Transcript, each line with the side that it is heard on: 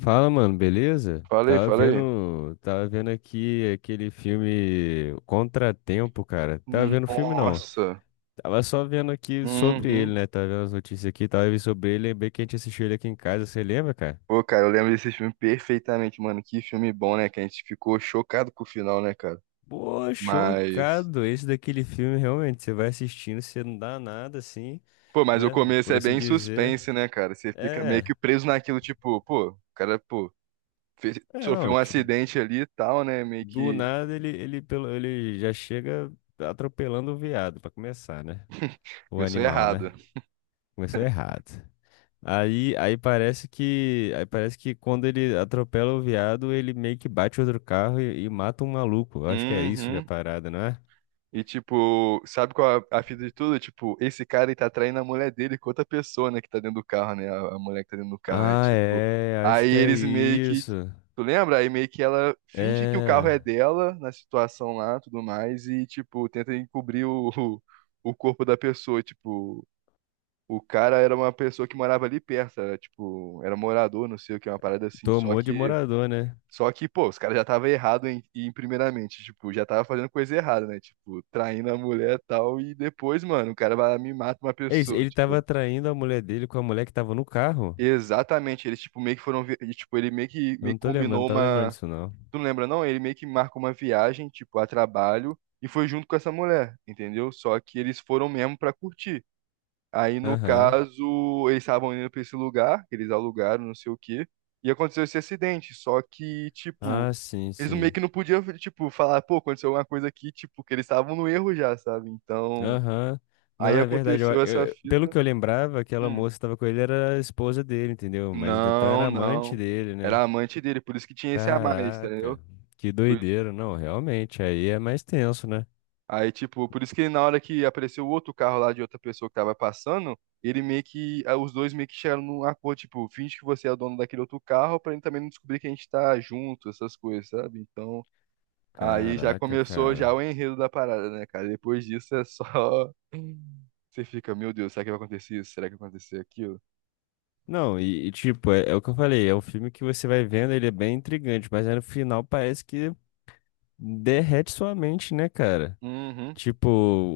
left: Fala, mano, beleza?
right: Falei,
left: Tava
right: falei.
left: vendo, tava vendo aqui aquele filme Contratempo, cara. Tava vendo filme não.
right: Nossa.
left: Tava só vendo aqui sobre ele,
right: Uhum.
left: né? Tava vendo as notícias aqui, tava vendo sobre ele, lembrei que a gente assistiu ele aqui em casa, você lembra, cara?
right: Pô, cara, eu lembro desse filme perfeitamente, mano. Que filme bom, né? Que a gente ficou chocado com o final, né, cara?
left: Pô,
right: Mas.
left: chocado. Esse daquele filme realmente, você vai assistindo, você não dá nada assim,
right: Pô, mas o
left: né?
right: começo
left: Por
right: é
left: assim
right: bem
left: dizer.
right: suspense, né, cara? Você fica meio que
left: É.
right: preso naquilo, tipo, pô, o cara, pô,
left: É,
right: sofreu um
left: não, tipo,
right: acidente ali e tal, né? Meio
left: do
right: que
left: nada ele já chega atropelando o veado pra começar, né? O
right: começou
left: animal,
right: errado.
left: né? Começou errado. Aí, aí parece que quando ele atropela o viado, ele meio que bate outro carro e mata um maluco. Eu acho que é isso que é a
right: Uhum.
left: parada, não é?
right: E, tipo, sabe qual é a fita de tudo? Tipo, esse cara ele tá traindo a mulher dele com outra pessoa, né, que tá dentro do carro, né? A mulher que tá dentro do carro. É
left: Ah,
right: tipo.
left: é, acho
right: Aí
left: que é
right: eles meio que.
left: isso.
right: Tu lembra? Aí meio que ela finge que o carro
left: É,
right: é dela na situação lá, tudo mais, e, tipo, tenta encobrir o corpo da pessoa. Tipo, o cara era uma pessoa que morava ali perto, era, tipo, era morador, não sei o que, uma parada assim.
left: tomou de morador, né?
right: Só que, pô, os caras já estavam errados em primeiramente, tipo, já tava fazendo coisa errada, né? Tipo, traindo a mulher e tal, e depois, mano, o cara vai lá e me mata uma
left: É isso,
right: pessoa,
left: ele tava
right: tipo.
left: traindo a mulher dele com a mulher que tava no carro?
right: Exatamente, eles, tipo, meio que foram, e, tipo, ele
left: Eu
right: meio
left: não
right: que
left: tô lembrando, não
right: combinou
left: tava lembrando
right: uma,
left: disso não.
right: tu não lembra não? Ele meio que marcou uma viagem, tipo, a trabalho, e foi junto com essa mulher, entendeu? Só que eles foram mesmo pra curtir. Aí, no
left: Aham.
right: caso, eles estavam indo pra esse lugar, que eles alugaram, não sei o quê, e aconteceu esse acidente, só que, tipo,
left: Ah, sim,
right: eles meio
left: sim.
right: que não podiam, tipo, falar, pô, aconteceu alguma coisa aqui, tipo, que eles estavam no erro já, sabe? Então,
left: Aham. Não,
right: aí
left: é verdade.
right: aconteceu essa
left: Pelo
right: fita.
left: que eu lembrava, aquela
right: Hum,
left: moça que tava com ele era a esposa dele, entendeu? Mas então
right: não,
left: era amante
right: não.
left: dele,
right: Era
left: né?
right: amante dele, por isso que tinha esse a mais,
left: Caraca,
right: entendeu?
left: que
right: Por-
left: doideira. Não, realmente, aí é mais tenso, né?
right: Aí, tipo, por isso que na hora que apareceu o outro carro lá de outra pessoa que tava passando, ele meio que, ah, os dois meio que chegaram num acordo, tipo, finge que você é o dono daquele outro carro pra ele também não descobrir que a gente tá junto, essas coisas, sabe? Então, aí já
left: Caraca,
right: começou já
left: cara.
right: o enredo da parada, né, cara? Depois disso é só você fica, meu Deus, será que vai acontecer isso? Será que vai acontecer aquilo?
left: Não, e tipo, é, é o que eu falei, é um filme que você vai vendo, ele é bem intrigante, mas aí no final parece que derrete sua mente, né, cara?
right: Uhum,
left: Tipo,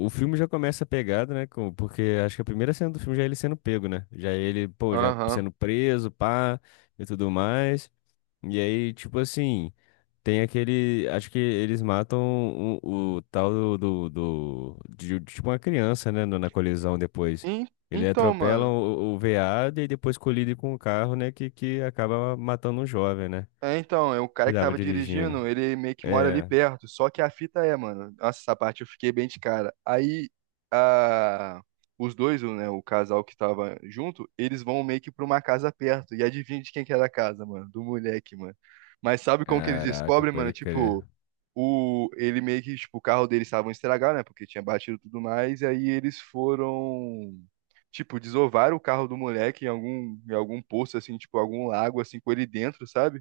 left: o filme já começa pegado, né? Porque acho que a primeira cena do filme já é ele sendo pego, né? Já é ele, pô, já
right: aham.
left: sendo preso, pá, e tudo mais. E aí, tipo assim, tem aquele. Acho que eles matam o tal de tipo uma criança, né? Na colisão depois.
right: En-
left: Ele
right: Então,
left: atropela
right: mano.
left: o veado e depois colide com o carro, né? Que acaba matando um jovem, né?
right: É, então, é o
left: Que
right: cara que
left: tava
right: tava
left: dirigindo.
right: dirigindo, ele meio que mora ali
left: É.
right: perto. Só que a fita é, mano. Nossa, essa parte eu fiquei bem de cara. Aí, a... os dois, né, o casal que tava junto, eles vão meio que pra uma casa perto. E adivinha de quem que era a casa, mano? Do moleque, mano. Mas sabe como que eles
left: Caraca,
right: descobrem, mano?
left: pode crer.
right: Tipo. Ele meio que, tipo, o carro deles estava estragado, né? Porque tinha batido e tudo mais. E aí eles foram, tipo, desovaram o carro do moleque em algum poço, assim, tipo, algum lago, assim, com ele dentro, sabe?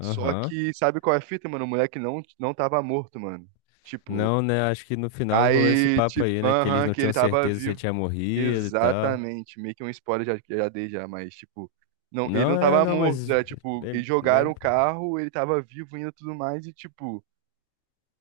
right: Só que, sabe qual é a fita, mano? O moleque não tava morto, mano. Tipo,
left: Não, né? Acho que no final rolou esse
right: aí,
left: papo
right: tipo,
left: aí, né? Que eles
right: aham,
left: não
right: que ele
left: tinham
right: tava
left: certeza se ele
right: vivo.
left: tinha morrido e tal.
right: Exatamente. Meio que um spoiler já, já dei já, mas, tipo. Não, ele não
left: Não, é,
right: tava
left: não,
right: morto,
left: mas.
right: era tipo, eles jogaram o
left: Lembro.
right: carro, ele tava vivo ainda e tudo mais, e tipo,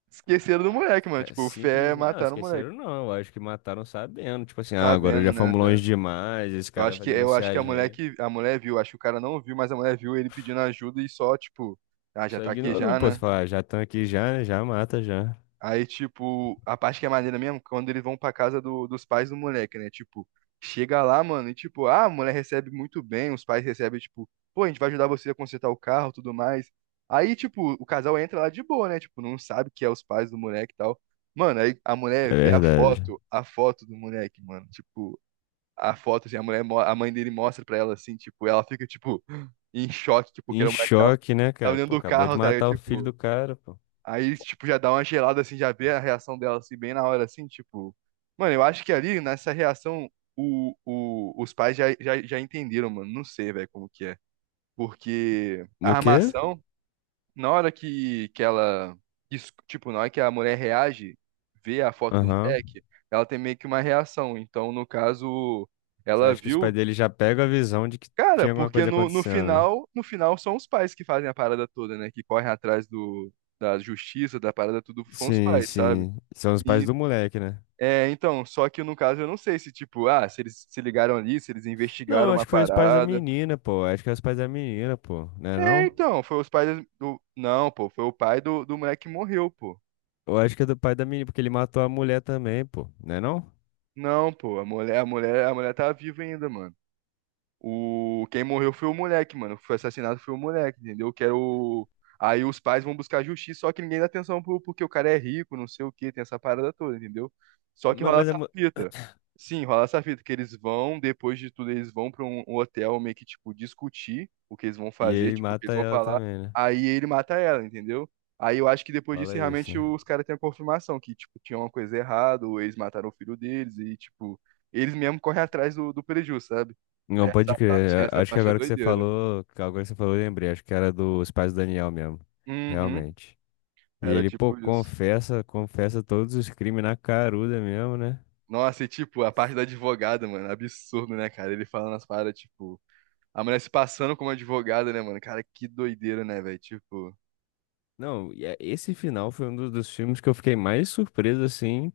right: esqueceram do moleque, mano.
left: Caraca,
right: Tipo, o fé
left: simplesmente. Não,
right: mataram o moleque.
left: esqueceram não. Eu acho que mataram sabendo. Tipo assim, ah, agora
right: Sabendo,
left: já
right: né,
left: fomos longe
right: velho?
left: demais. Esse
right: Eu
left: cara
right: acho
left: vai
right: que, eu acho
left: denunciar
right: que
left: a
right: a mulher
left: gente.
right: que, a mulher viu, acho que o cara não viu, mas a mulher viu ele pedindo ajuda e só, tipo, ah, já
left: Só
right: tá aqui
left: ignorou,
right: já,
left: pô. Você
right: né?
left: fala, ah, já estão aqui já, né? Já mata já.
right: Aí, tipo, a parte que é maneira mesmo, quando eles vão pra casa dos pais do moleque, né? Tipo, chega lá, mano, e tipo, ah, a mulher recebe muito bem, os pais recebem, tipo, pô, a gente vai ajudar você a consertar o carro, tudo mais. Aí, tipo, o casal entra lá de boa, né? Tipo, não sabe que é os pais do moleque e tal. Mano, aí a mulher
left: É
right: vê
left: verdade.
right: a foto do moleque, mano. Tipo, a foto, assim, a mulher, a mãe dele mostra pra ela, assim, tipo, ela fica, tipo, em choque, tipo, que
left: Em
right: era o moleque que tava,
left: choque, né,
right: tava
left: cara? Pô,
right: dentro do
left: acabou de
right: carro, tá ligado?
left: matar o filho
right: Tipo.
left: do cara, pô.
right: Aí, tipo, já dá uma gelada, assim, já vê a reação dela, assim, bem na hora, assim, tipo... Mano, eu acho que ali, nessa reação, os pais já entenderam, mano. Não sei, velho, como que é. Porque a
left: No quê?
right: armação, na hora que ela... Tipo, na hora que a mulher reage, vê a foto do
left: Aham.
right: moleque, ela tem meio que uma reação. Então, no caso,
left: Você
right: ela
left: acha que os pais
right: viu.
left: dele já pegam a visão de que
right: Cara,
left: tinha alguma
right: porque
left: coisa
right: no, no
left: acontecendo, né?
right: final, no final são os pais que fazem a parada toda, né? Que correm atrás do, da justiça, da parada, tudo são os
left: Sim,
right: pais, uhum, sabe?
left: sim. São os pais
right: E,
left: do moleque, né?
right: é, então, só que no caso eu não sei se, tipo, ah, se eles se ligaram ali, se eles
left: Não, eu
right: investigaram uma
left: acho que foi os pais da
right: parada.
left: menina, pô. Eu acho que é os pais da menina, pô. Né
right: É,
left: não?
right: então, foi os pais do. Não, pô, foi o pai do moleque que morreu, pô.
left: Eu acho que é do pai da menina, porque ele matou a mulher também, pô. Né não?
right: Não, pô, a mulher tá viva ainda, mano. O... Quem morreu foi o moleque, mano. Foi assassinado foi o moleque, entendeu? Que era o... Aí os pais vão buscar justiça, só que ninguém dá atenção pro... porque o cara é rico, não sei o quê, tem essa parada toda, entendeu? Só que
left: mas
right: rola
left: Mas, é...
right: essa fita. Sim, rola essa fita, que eles vão, depois de tudo, eles vão pra um hotel meio que, tipo, discutir o que eles vão
left: E
right: fazer,
left: aí
right: tipo, o que eles
left: mata
right: vão
left: ela
right: falar.
left: também, né?
right: Aí ele mata ela, entendeu? Aí eu acho que depois disso,
left: Fala isso,
right: realmente,
left: né?
right: os caras têm a confirmação que, tipo, tinha uma coisa errada, ou eles mataram o filho deles, e, tipo, eles mesmo correm atrás do prejuízo, sabe?
left: Não,
right: Essa
left: pode
right: parte,
left: crer.
right: essa
left: Acho que
right: parte é
left: agora que você
right: doideira.
left: falou, que agora que você falou, eu lembrei. Acho que era dos pais do Daniel mesmo.
right: Uhum.
left: Realmente. E
right: Era
left: ele, pô,
right: tipo isso.
left: confessa todos os crimes na caruda mesmo, né?
right: Nossa, e tipo, a parte da advogada, mano, absurdo, né, cara? Ele falando as paradas, tipo, a mulher se passando como advogada, né, mano? Cara, que doideira, né, velho? Tipo,
left: Não, esse final foi um dos filmes que eu fiquei mais surpreso, assim,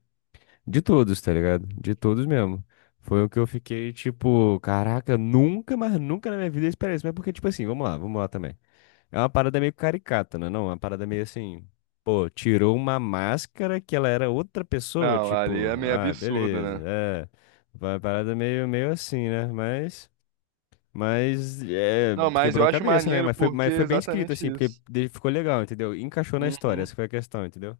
left: de todos, tá ligado? De todos mesmo. Foi o que eu fiquei, tipo, caraca, nunca, mas nunca na minha vida eu esperei isso. Mas é porque, tipo assim, vamos lá também. É uma parada meio caricata, né? Não, é uma parada meio assim, pô, tirou uma máscara que ela era outra pessoa,
right: não, ali
left: tipo,
right: é meio
left: ah,
right: absurdo,
left: beleza,
right: né?
left: é. Uma parada meio, meio assim, né? Mas, é,
right: Não, mas eu
left: quebrou a
right: acho
left: cabeça, né?
right: maneiro porque
left: Mas
right: é
left: foi bem escrito,
right: exatamente
left: assim, porque
right: isso.
left: ficou legal, entendeu? Encaixou na história,
right: Uhum.
left: essa foi a questão, entendeu?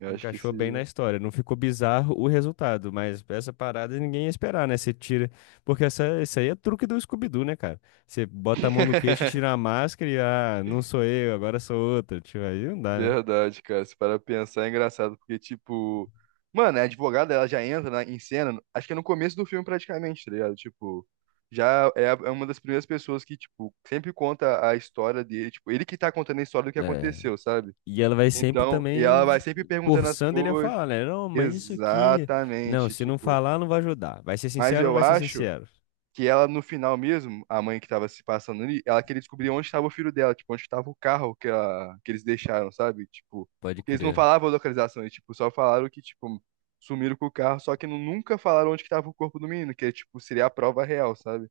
right: Eu acho que
left: Encaixou bem na
right: se.
left: história. Não ficou bizarro o resultado, mas essa parada ninguém ia esperar, né? Você tira. Porque essa, isso aí é truque do Scooby-Doo, né, cara? Você bota a mão no queixo, tira a máscara e, ah, não sou eu, agora sou outra. Tipo, aí não dá, né?
right: Verdade, cara. Se para pensar, é engraçado, porque, tipo, mano, a advogada ela já entra na, em cena, acho que é no começo do filme praticamente, tá ligado? Tipo, já é, é uma das primeiras pessoas que, tipo, sempre conta a história dele, tipo, ele que tá contando a história do que
left: É.
right: aconteceu, sabe?
left: E ela vai sempre
right: Então, e ela
left: também
right: vai sempre perguntando as
left: forçando ele a
right: coisas.
left: falar, né? Não, mas isso aqui. Não,
right: Exatamente,
left: se não
right: tipo.
left: falar, não vai ajudar. Vai ser
right: Mas
left: sincero ou não
right: eu
left: vai ser
right: acho
left: sincero?
right: que ela no final mesmo, a mãe que tava se passando ali, ela queria descobrir onde estava o filho dela, tipo, onde estava o carro que, ela, que eles deixaram, sabe? Tipo,
left: Pode
right: porque eles não
left: crer.
right: falavam a localização, eles, tipo, só falaram que, tipo, sumiram com o carro, só que nunca falaram onde que tava o corpo do menino, que, tipo, seria a prova real, sabe?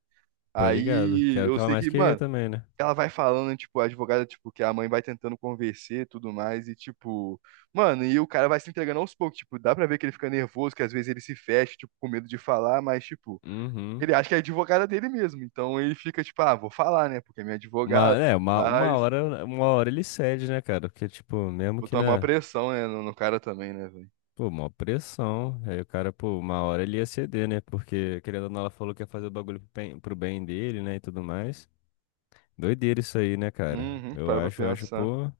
left: Tô ligado. Que
right: Aí
left: era o
right: eu
left: que ela
right: sei
left: mais
right: que,
left: queria
right: mano,
left: também, né?
right: ela vai falando, tipo, a advogada, tipo, que a mãe vai tentando convencer e tudo mais, e, tipo, mano, e o cara vai se entregando aos poucos, tipo, dá pra ver que ele fica nervoso, que às vezes ele se fecha, tipo, com medo de falar, mas, tipo, ele
left: Uhum.
right: acha que é advogada dele mesmo. Então ele fica tipo, ah, vou falar, né? Porque é minha
left: Uma,
right: advogada.
left: é, uma, uma
right: Mas
left: hora, uma hora ele cede, né, cara? Porque, tipo, mesmo que,
right: botou uma
left: né?
right: pressão, né, no cara também, né, velho?
left: Pô, uma pressão. Aí o cara, pô, uma hora ele ia ceder, né? Porque, querendo ou não, ela falou que ia fazer o bagulho pro bem dele, né? E tudo mais. Doideira isso aí, né, cara?
right: Uhum, tu
left: Eu
right: para pra
left: acho, eu acho,
right: pensar.
left: pô.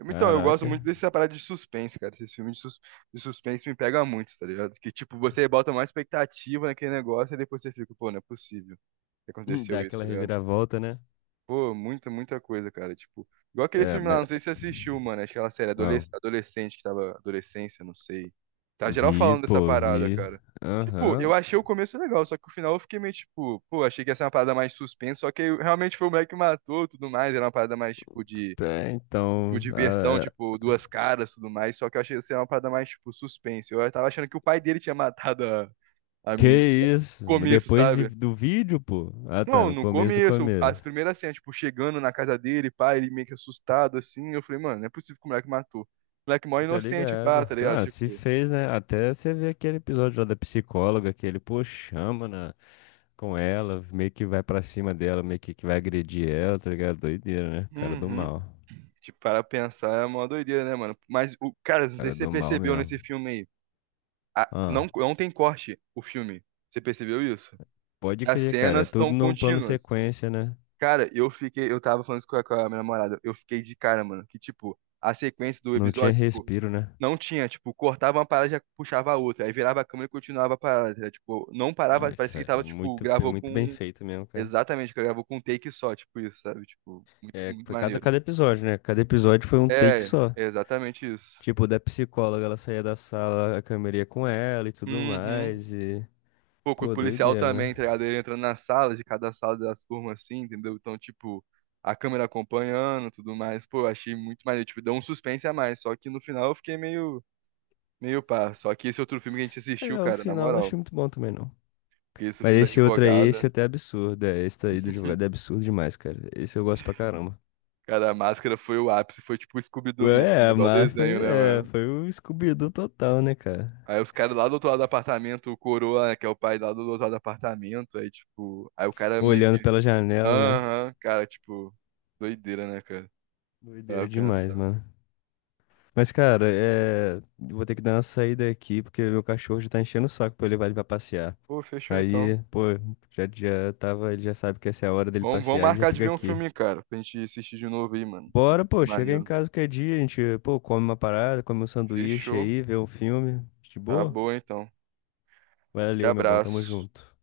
right: Então, eu gosto muito
left: Caraca.
right: dessa parada de suspense, cara. Esses filmes de, de suspense me pega muito, tá ligado? Que, tipo, você bota mais expectativa naquele negócio e depois você fica, pô, não é possível que
left: Dá
right: aconteceu isso,
left: aquela
right: tá ligado?
left: reviravolta, né?
right: Pô, muita coisa, cara. Tipo, igual aquele
left: É,
right: filme lá,
left: mas.
right: não sei se você assistiu, mano. Acho que é aquela série
left: Uau.
right: Adolescente, que tava adolescência, não sei. Tá geral
left: Vi,
right: falando dessa
left: pô,
right: parada,
left: vi.
right: cara. Tipo, eu
left: Aham.
right: achei o começo legal, só que o final eu fiquei meio tipo, pô, achei que ia ser uma parada mais suspense, só que aí realmente foi o moleque que matou e tudo mais. Era uma parada mais tipo de,
left: É,
right: tipo,
left: então.
right: diversão,
left: Ah, é.
right: tipo, duas caras e tudo mais. Só que eu achei que ia ser uma parada mais tipo suspense. Eu tava achando que o pai dele tinha matado a
left: Que
right: menina no
left: isso? Mas
right: começo,
left: depois
right: sabe?
left: do vídeo, pô? Ah, tá,
right: Não,
left: no
right: no
left: começo do
right: começo, as
left: começo.
right: primeiras cenas, tipo, chegando na casa dele, pá, ele meio que assustado, assim, eu falei, mano, não é possível que o moleque matou. O moleque é mó
left: Tá
right: inocente, pá,
left: ligado?
right: tá ligado?
left: Ah, se
right: Tipo,
left: fez, né? Até você vê aquele episódio lá da psicóloga que ele, pô, chama na, com ela, meio que vai pra cima dela, meio que vai agredir ela, tá ligado? Doideira, né? Cara do
right: uhum,
left: mal.
right: tipo, para pensar é uma doideira, né, mano? Mas, o cara, não sei
left: Cara
right: se você
left: do mal
right: percebeu
left: mesmo.
right: nesse filme aí,
left: Ah,
right: não, não tem corte o filme, você percebeu isso?
left: pode
right: As
left: crer, cara. É
right: cenas
left: tudo
right: estão
left: num plano
right: contínuas.
left: sequência, né?
right: Cara, eu fiquei, eu tava falando isso com a minha namorada, eu fiquei de cara, mano, que, tipo, a sequência do
left: Não tinha
right: episódio, tipo,
left: respiro, né?
right: não tinha, tipo, cortava uma parada e já puxava a outra. Aí virava a câmera e continuava a parada. Era, tipo, não
left: Não,
right: parava,
left: isso
right: parecia que
left: é
right: tava, tipo,
left: muito, foi
right: gravou
left: muito bem
right: com.
left: feito mesmo, cara.
right: Exatamente, que gravou com um take só, tipo isso, sabe? Tipo, muito,
left: É,
right: muito
left: foi cada,
right: maneiro.
left: cada episódio, né? Cada episódio foi um take
right: É,
left: só.
right: exatamente isso.
left: Tipo, da psicóloga, ela saía da sala, a câmera ia com ela e tudo
right: Uhum.
left: mais.
right: Pô, com o
left: Pô,
right: policial
left: doideira,
right: também,
left: né?
right: tá ligado? Ele entrando nas salas, de cada sala das turmas, assim, entendeu? Então, tipo, a câmera acompanhando, tudo mais. Pô, eu achei muito maneiro. Tipo, deu um suspense a mais. Só que no final eu fiquei meio pá. Só que esse outro filme que a gente assistiu,
left: É, o
right: cara, na
left: final eu não achei
right: moral.
left: muito bom também, não.
right: Que esse é o
left: Mas
right: filme da
left: esse outro aí,
right: advogada.
left: esse até é absurdo. É, esse aí do advogado é absurdo demais, cara. Esse eu gosto pra caramba.
right: Cara, a máscara foi o ápice, foi tipo o Scooby-Doo mesmo, né?
left: É,
right: Igual
left: mas
right: desenho,
left: foi,
right: né,
left: é,
right: mano?
left: foi o Scooby-Doo total, né, cara?
right: Aí os caras lá do outro lado do apartamento, o Coroa, né, que é o pai lá do outro lado do apartamento, aí tipo, aí o cara meio que,
left: Olhando pela janela, né?
right: aham, cara, tipo, doideira, né, cara? Pra
left: Doideira demais,
right: pensar.
left: mano. Mas, cara, é... eu vou ter que dar uma saída aqui, porque meu cachorro já tá enchendo o saco pra eu levar ele pra passear.
right: Pô, fechou então.
left: Aí, pô, já tava, ele já sabe que essa é a hora dele
right: Vamos, vamos
left: passear, ele já
right: marcar de
left: fica
right: ver um
left: aqui.
right: filme, cara, pra gente assistir de novo aí, mano.
left: Bora, pô, chega em
right: Maneiro.
left: casa qualquer dia, a gente, pô, come uma parada, come um sanduíche
right: Fechou.
left: aí, vê um filme, de
right: Tá,
left: boa?
right: acabou então. E
left: Valeu, meu bom, tamo
right: abraço.
left: junto.